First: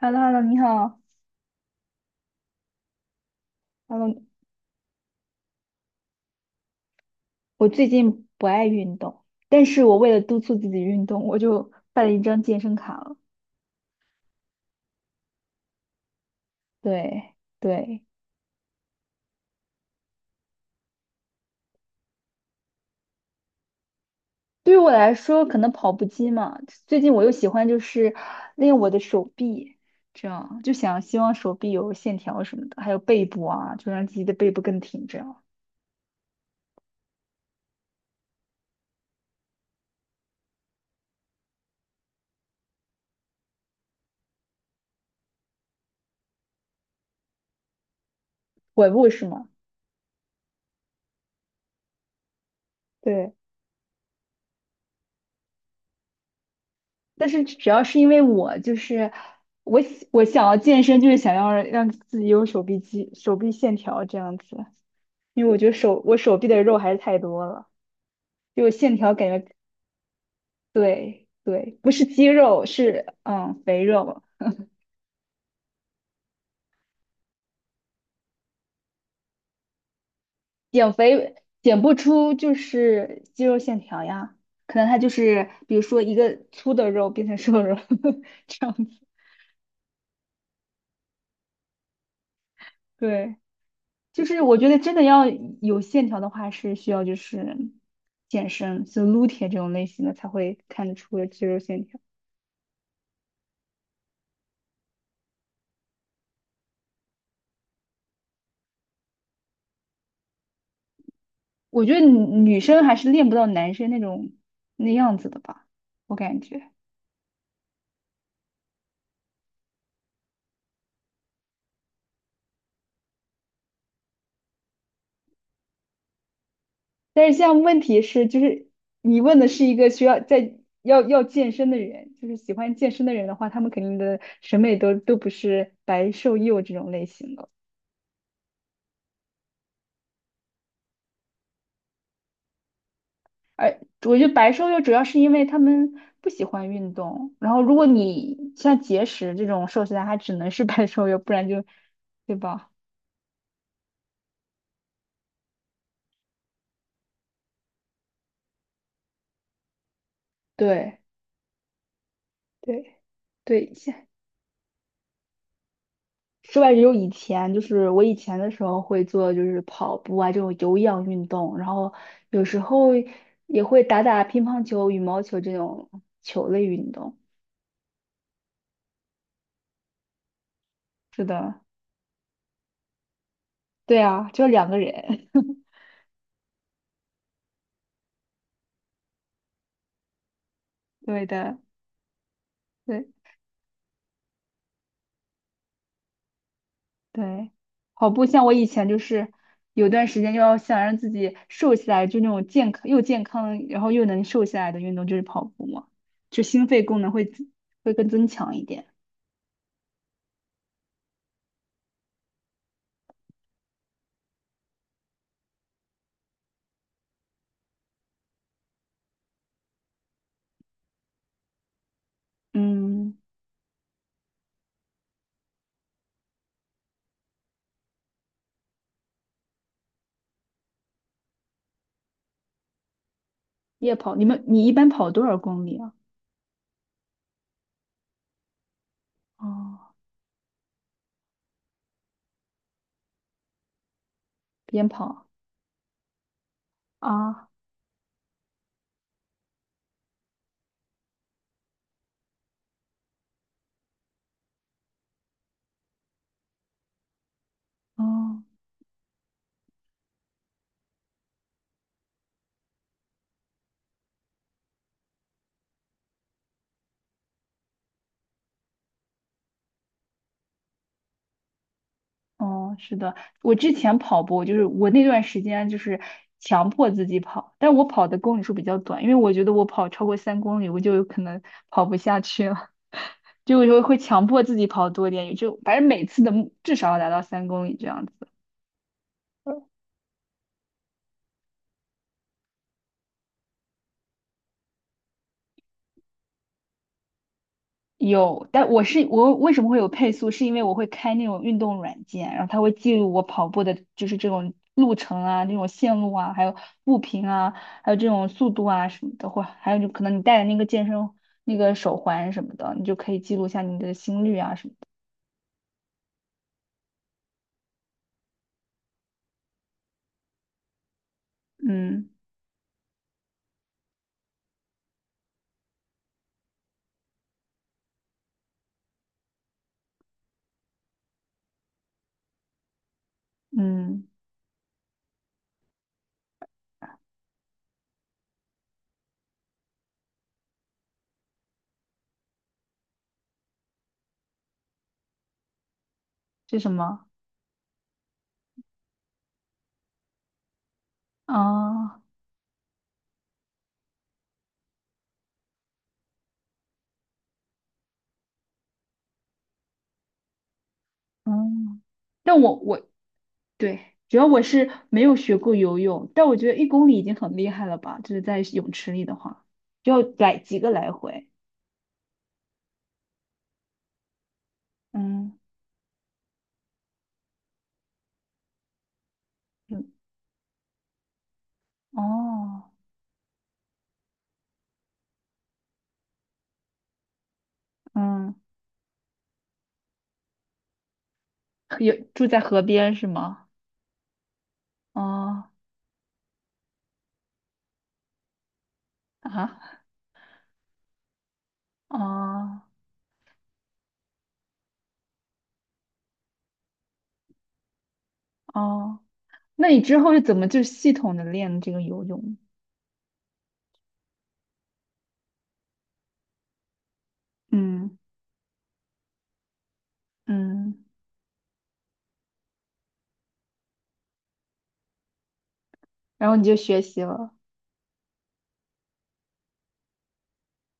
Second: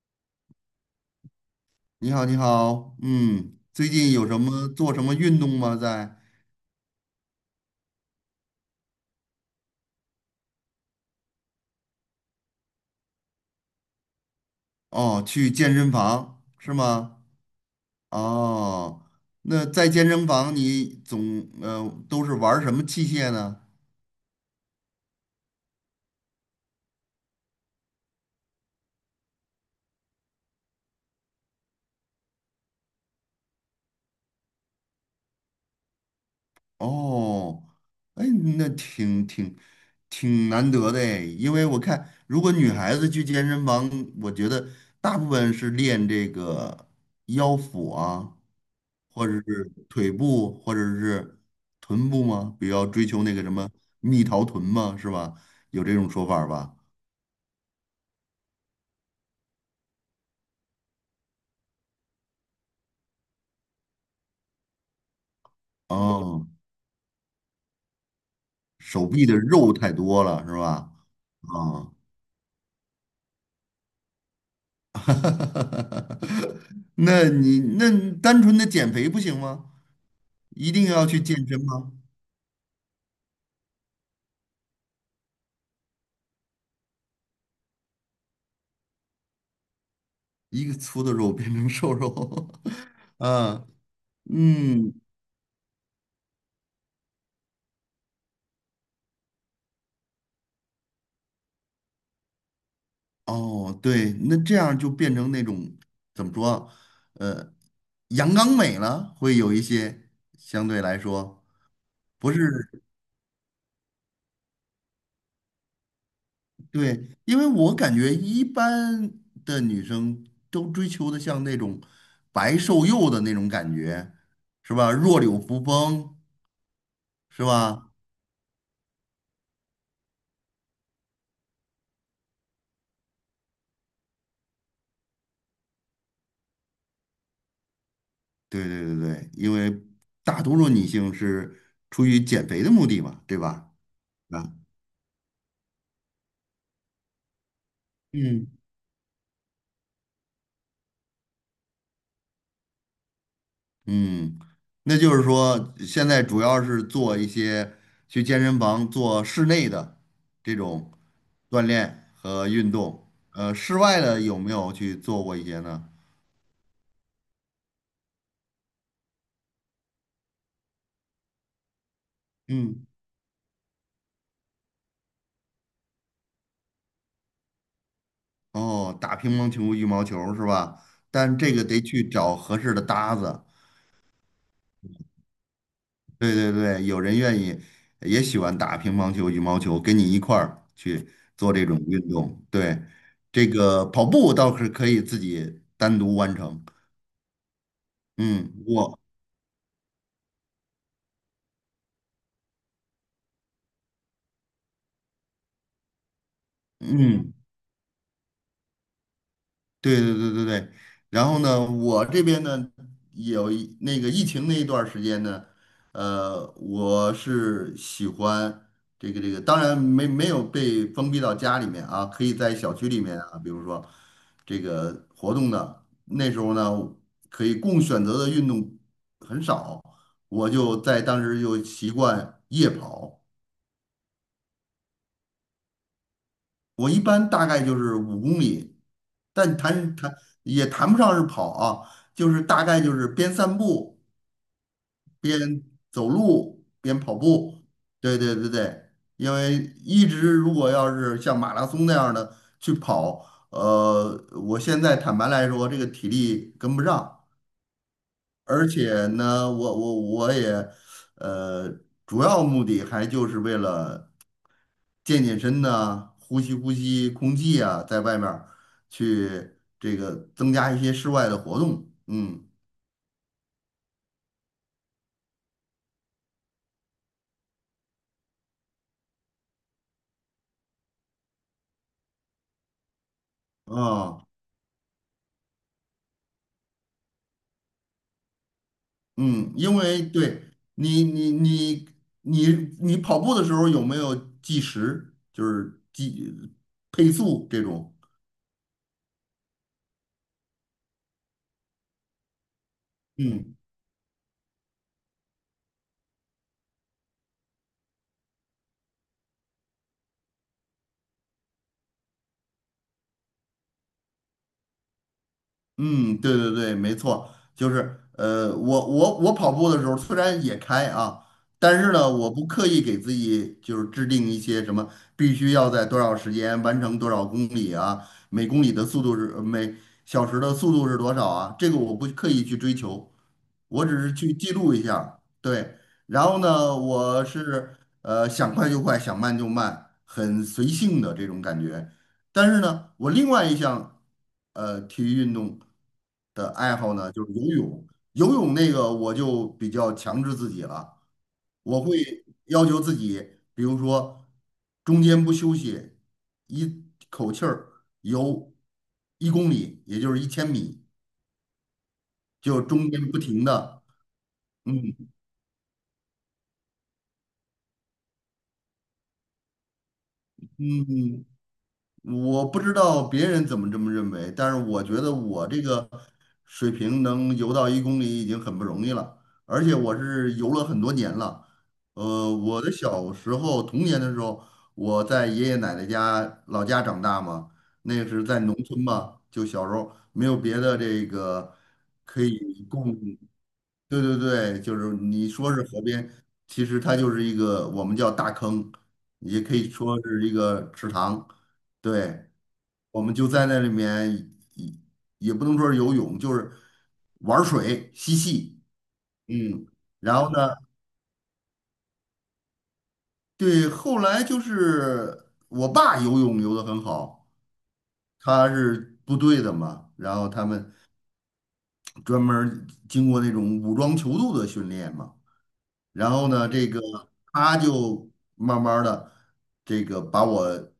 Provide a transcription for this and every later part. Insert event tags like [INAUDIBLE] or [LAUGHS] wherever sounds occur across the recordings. h e l l o h e l l o 你好你好，你好，最近，Hello，有什么做什么运动吗？在我最近不爱运动，但是我为了督促自己运动，我就办了一张健身卡了。哦，去健身房是吗？对对，哦，那在健身房你总都是玩儿什么器械呢？对于我来说，可能跑步机嘛，最近我又喜欢就是练我的手臂，这样就想希望手臂有线条什么的，还有背部啊，就让自己的背部更挺，这样哦，哎，那挺难得的哎因为我看如果女孩子去健身房，我觉得大部分是练这个腰腹啊，腿部是或者吗？是腿部，或者是臀部吗？比较追求对，那个什么蜜桃臀吗？是吧？有这种说法儿吧？但是主要是因为我就是我想要健身，就是想要让自己有手臂肌、手臂线条这样子。因为我觉得我手哦，臂的肉还是太多了，就线手条臂感的觉肉太多了，是吧？对对，啊、不是肌肉是肥肉，[LAUGHS] 那你那单纯的减肥不行吗？一定减要去肥健身减吗？不出就是肌肉线条呀，可能它就是比如说一个粗的肉变成瘦肉 [LAUGHS] 这样子，一个粗的肉变成瘦肉，[LAUGHS] 对，啊，就是我觉得嗯，真的要有线条的话是需要就是健身，就撸铁这种类型的才会看得出肌肉线条，哦，对，那这样就变成那种怎么说啊？呃。阳刚美了，会有一些相对来说我觉得女不是女生还是练不到男生那种那样子的吧，我感觉。对，因为我感觉一般的女生都追求的像那种白瘦幼的那种感觉，是吧？弱柳扶风，但是是像问吧？题是，就是你问的是一个需要要健身的人，就是喜欢健身的人的话，他们肯定的审美都不是白瘦幼这种类型的。对，因为大多数女性是出于减肥的目的嘛，对吧？而我觉得白啊，瘦幼主要是因为他们不喜欢运动，然后如果嗯，你像节食这种瘦下来，他只能是白瘦幼，不然就，对吧？嗯，那就是说，现在主要是做一些去健身房做室内的这种对锻炼和运对动，呃，对，室外的有没有去做过一些呢？室外只有以前，就是我以前的时候会做，就是跑步啊这种有氧运动，然后有时嗯，候也会打打乒乓球、羽毛球这种球类运动。哦，打乒乓球、羽毛球是吧？是但这的，个得去找合适的搭子。对啊，就两个人，对，有人愿意，也喜欢打乒乓球、羽毛球，跟你一块儿 [LAUGHS] 去对做的，这种运动。对，对这个跑步倒是可以自己单独完成。对。跑步像我嗯，以前就我是有段时间就要想让自己瘦下来，就那种健康又健康，然后又能瘦下来的运动就是跑步嘛，就心肺功能会嗯，会更增强一点。对。然后呢，我这边呢，有一那个疫情那一段儿时间呢，我是喜欢这个，当然没有被封闭到家里面啊，可以在小区里嗯，面啊，比如说这个活动的，那时候呢，可以供选择的运动很少，我就在当时就习惯夜跑。夜跑，你们你一般跑多少公里啊？我一般大概就是五公里，但哦，谈谈也谈不上是跑啊，就是大概就是边散步边跑边走路边跑啊，步。对，因为一直如果要是像马拉松那样的去跑，我现在坦白来说，这个体力跟不上，哦而且呢，我也，呃，主要目的还就是为了。健身呐、呼吸空气啊，在外面儿去这个增加一些室外的活动。嗯哦，是的，我之前跑步就是我那段时间就是强迫自己跑，但我跑的公里数比较短，因为我觉得我跑超过三公里我就有可能跑不下去了，[LAUGHS] 就有时会强啊迫自己跑多点，也就反正每次的目至少要达到三公里这样子。嗯，因为对你你你你你跑步的时候有没有计时，就是计配速这种？有，但我是我为什么会有配速，是因为我会开那种运动软件，然后它会记录我跑嗯步的，就是这种路程啊、那种线路啊，还有步频啊，还有这种速度啊什么的，或还有就可能你戴的那个健身那个手环什么的，你就可以记录下你的心率啊什么的。嗯，对，没错，就是我跑步的时候虽然也开啊，但是呢，嗯我不刻意给自己就是制定一些什么必须要在多少时间完成多少公里啊，每小时的速度是多少啊，这个我不刻意去追求，我只嗯，是去记录一下儿对，然后呢，我想快就快，想慢就慢，很随性的这种感觉。但是呢，我另外一项体育运动的这什爱好么？呢，就是游泳。游泳那个我就比较强制自己了，我会啊要求自己，比如说中间不休息，一口气儿游一公里，也就是1000米，嗯，但我就我中间不停对，的，主要我是嗯没有学过游泳，但我觉得1公里已经很厉害了吧，就是在泳池里的话，就要来几个来嗯，回。我不知道别人怎么这么认为，但是我觉得嗯我这个水平能游到一公里已经很不容易了，而且嗯我是游了很多年了。呃，我哦的小时候童年的时候，我在爷爷奶奶家老家长大嘛，那个是嗯，在农村嘛，就小时候没有别的这个有可住在河以边供是吗？对，就是你哦说是河边，其实它就是一个我们叫大坑，也可以啊说是一个池塘。对，哦我们就在那里面，也也不能说是游泳，就是玩水嬉戏，哦，嗯，那你之后然是后怎呢，么就系统的练这个游泳？对，后来就是我爸游泳游得很好，嗯他是部队的嘛，然后他们嗯，专门儿经过那种武装泅渡的训练嘛，然后然后你呢，就这学个习了，他就慢慢的这个把我。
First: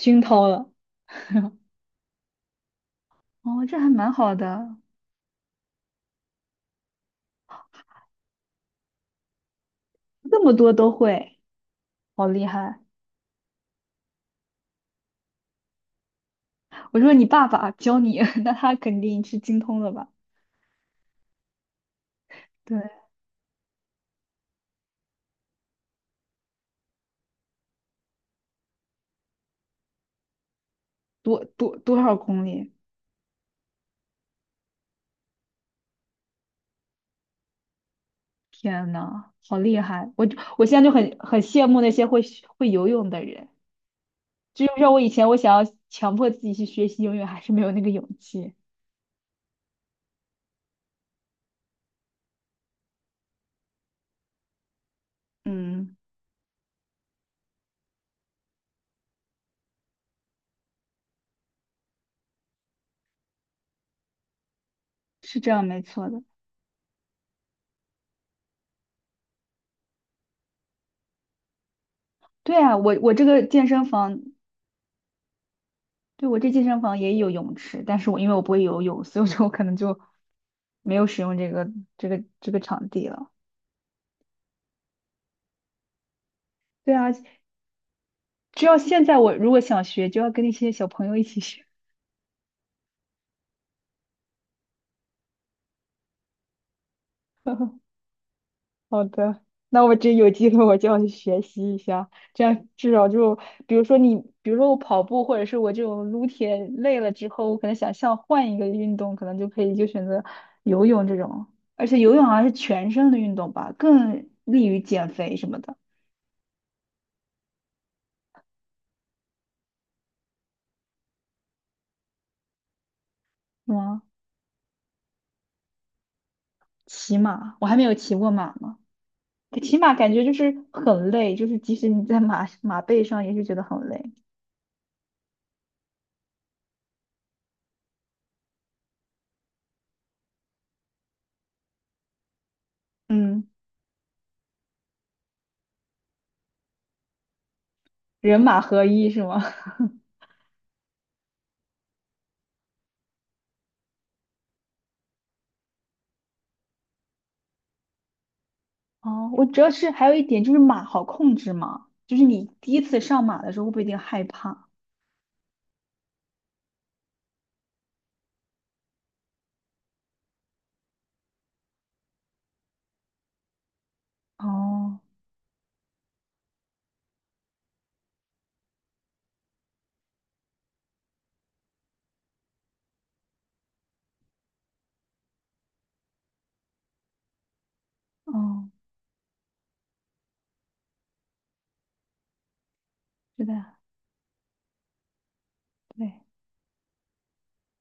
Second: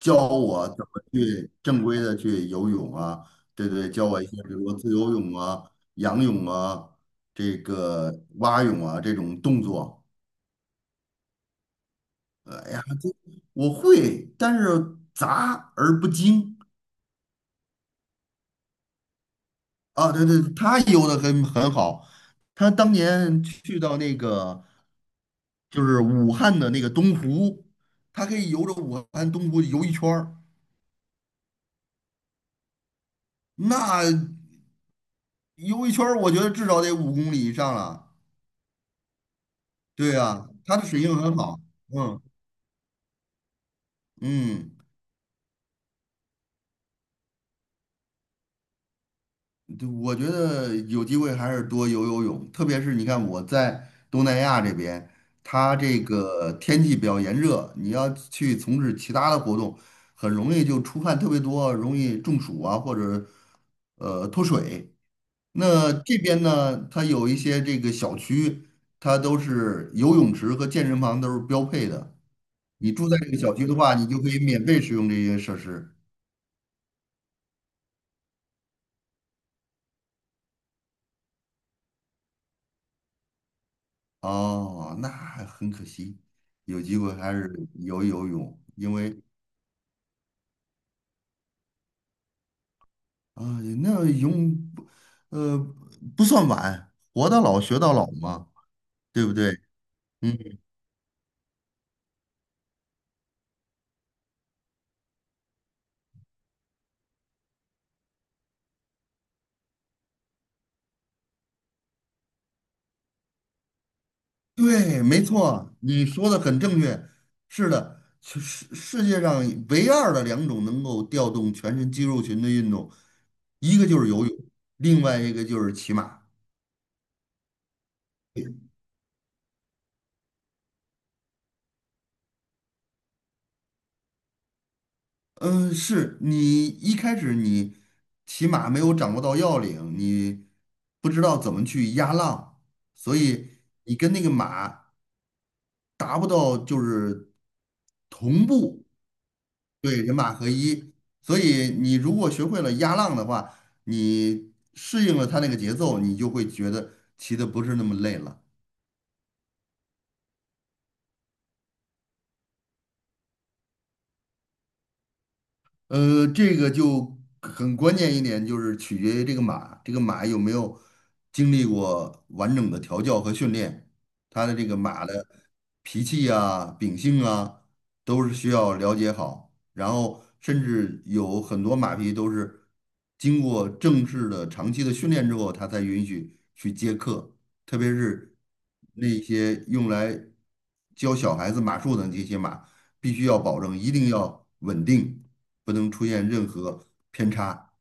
教陶了。我怎么去正规的去游泳啊，哦，对这还对，教蛮我一好些比如说的，自由泳啊、仰泳啊、这个蛙泳啊这种动作。这么多都会，好厉呃哎害！呀，这我会，但是杂而不精我说你爸爸教你，[LAUGHS] 那他肯定是精通了吧？啊。对对，他游的很好，他对，当年去到那个就是武汉的那个东湖，他可以游着武汉东湖游一圈儿，多少公里？那游一圈儿我觉得至少得五公里以上了。天呐，好厉害！对我就呀，我它现在的就水性很很很好。羡慕那些嗯会游泳的人。就嗯，像我以前，我想要强迫自己去学习游泳，还是没有那个勇气。对我觉得有机会还是多游游泳，特别是你看我在东南亚这边，它嗯，这个天气比较炎热，你要去从事其他的活动，很容易就出汗特别多，容易中暑啊，或者脱水。是这样，没那错这的。边呢，它有一些这个小区，它都是游泳池和健身房都是标配的。对啊，你我住我在这这个个小健区的身话，你就房，可以免费使用这些设施。对我这健身房也有泳池，但是我因为我不会游泳，所以说我可能就没有使用这个场地了。哦，那还很可惜，有对机啊，会还是游游泳，只要因现在为我如果想学，就要跟那些小朋友一起学。啊，那泳不呃，不算晚，活到老学到老嘛，好对不的，对？那我这有机嗯，会我就要去学习一下，这样至少就比如说你，比如说我跑步或者是我这种撸铁累了之后，我可能想像换一个运动，可能就可以就选择游泳这种，而且游泳好像是全身的运动吧，更利于对，减没肥什么错，的，你说的很正确，是的，世世世界上唯二的两种能够调动全身肌肉群的运动，是一个就吗？是游泳，另外一个就是骑马。骑马，我还没有骑过马呢，骑马感觉就是很累，就是即使你在马背上也是觉得很累，嗯，是你一开始骑马没有掌握到要领，你不知道怎么去压浪，所嗯，以你跟那个马达不到就是人同马合步，一是吗？[LAUGHS] 对，人马合一。所以你如果学会了压浪的话，你适应了它那个节奏，你就会觉得骑的不是那么累了。哦，我主要是还有一点就是马好控制嘛，就是你第一次上马的时候会不会有点害怕？这个就很关键一点，就是取决于这个马，这个马有没有经历过完整的调教和训练，它的这个哦马的脾气啊、秉性啊，都是需要了解好。然后，甚至有很多马匹都是经过正式的长期的训练之后，它才允许去接客，特别是哦，那些用来教小孩子马术的这些马。必须要是保的，证，一定要稳定，不能出对现任何偏差。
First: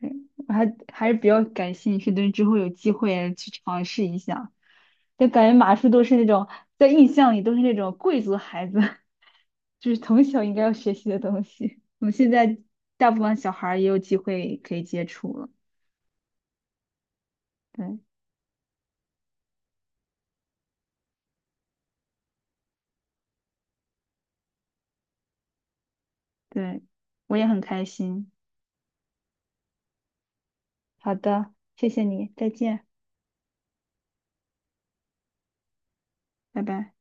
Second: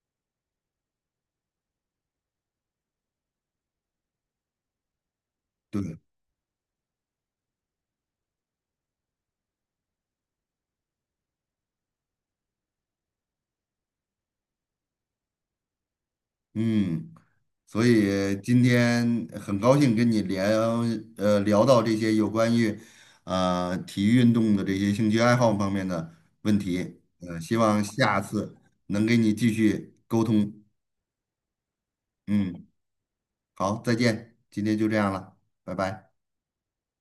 对，我还是比较感兴趣的，之后有机会去尝试一下。就感觉马术对，都是那种在印象里都是那种贵族孩子，[LAUGHS] 就是从小应该要学习的东西。我们现在大部分小孩儿也有机会可以接触了，嗯，所对以今天很高兴跟你聊，聊到这些有关于，体育运动的这些兴趣爱好方面的问对，题。我也希很望开下心。次能给你继续。好的，谢谢你，再嗯，见，好，再见，今天就这样了，拜拜。拜拜。